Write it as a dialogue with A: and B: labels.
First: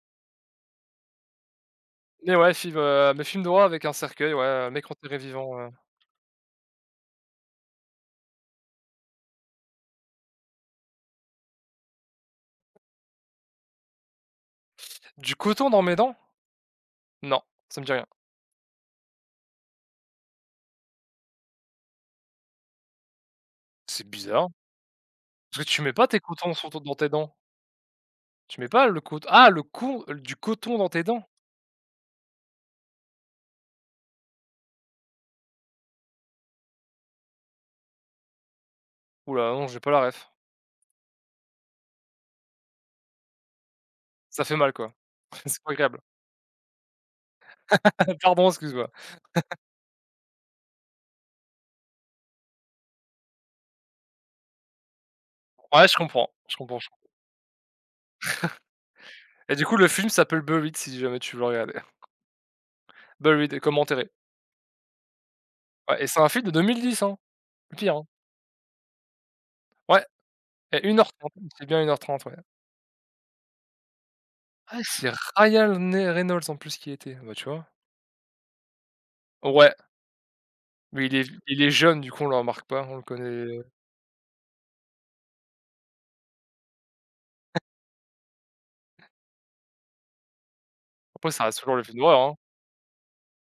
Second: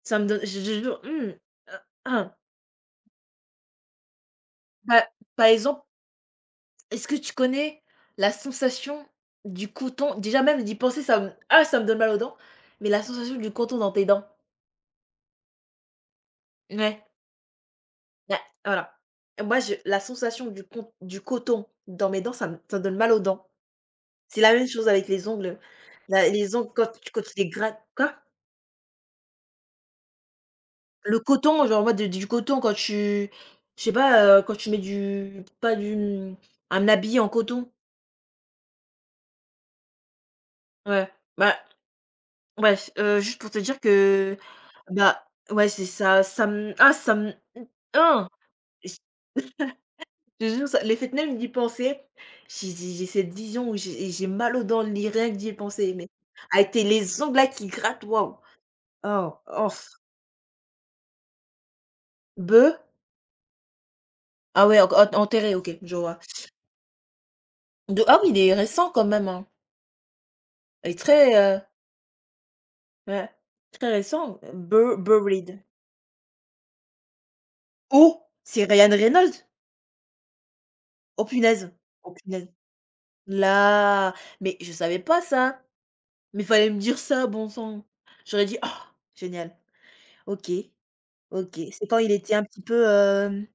A: Ça me donne je je je jure, mmh. Heu,
B: Et
A: ah
B: ouais, film, heu, mais film d'horreur avec un cercueil, ouais, heu, un mec
A: Bah,
B: enterré
A: par
B: vivant, heu.
A: exemple. Est-ce que tu connais, la sensation, du coton? Déjà même d'y penser ça me, ah! Ça me donne mal aux dents, mais la sensation du coton dans tes dents?
B: Du coton dans mes dents?
A: Mouais.
B: Non, ça me dit rien.
A: Ouais, voilà. Moi je la sensation du q on du coton dans mes dents, ça me, ça me donne mal aux dents.
B: C'est
A: C'est
B: bizarre.
A: la même chose avec les ongles,
B: Toi tu mets pas tes
A: la
B: cotons,
A: les ongles
B: surtout
A: quand,
B: dans tes
A: tu quand
B: dents.
A: tu les grattes Quoi?
B: Tu mets pas le cout Ah le coup du coton dans tes
A: Le
B: dents!
A: coton, genre, ouais, de du coton quand tu je sais pas, heu, quand tu mets du pas du hem, un habit en coton.
B: Oula, non j'ai pas la réf!
A: Ouais, bah, bref. Heu, juste pour te dire que,
B: Ça fait mal quoi.
A: bah
B: C'est
A: ouais
B: pas
A: c'est
B: agréable.
A: ça. Ça me, ah ça me, mmh, ah!
B: Pardon excuse-moi.
A: J je te jure, ça le fait même d'y penser, j'ai j'ai j'ai cette vision où, j'ai et j'ai mal aux dents li rien que d'y
B: Ouais,
A: penser
B: je
A: mais,
B: comprends, je
A: avec
B: comprend,
A: tes
B: j
A: les ongles là qui grattent, waouh! Oh,
B: Et du
A: oh
B: coup le
A: f
B: film s'appelle Buried si jamais tu veux le regarder.
A: Be
B: Buried, comme enterré.
A: Ah ouais, o q o t enterré, OK. Je
B: Ouais et c'est
A: vois.
B: un film de 2010, hein. Pire,
A: De
B: hein.
A: ah oui, il est récent quand même, hein.
B: Ouais et
A: Il est
B: 1 heure 30,
A: très heu
B: c'est bien 1 heure 30, ouais.
A: Ouais, très récent?
B: Ah
A: B
B: c'est
A: Buried.
B: Ryan né Reynolds, en plus qui y était, ah, bah, tu vois?
A: Oh, c'est Ryan Reynold?
B: Ouais. Mais il
A: Oh
B: est il
A: punaise!
B: est jeune du
A: Oh
B: coup on le
A: punaise.
B: remarque pas, on le connaît
A: Là, mais, je savais pas ça. Mais il fallait me dire ça, bon
B: [unintelligible]
A: sang! J'aurais dit: «Ah génial!» OK,
B: Après ça reste
A: OK.
B: toujours le
A: C'est quand
B: film
A: il
B: d'horreur,
A: était
B: hein.
A: un petit peu, hem?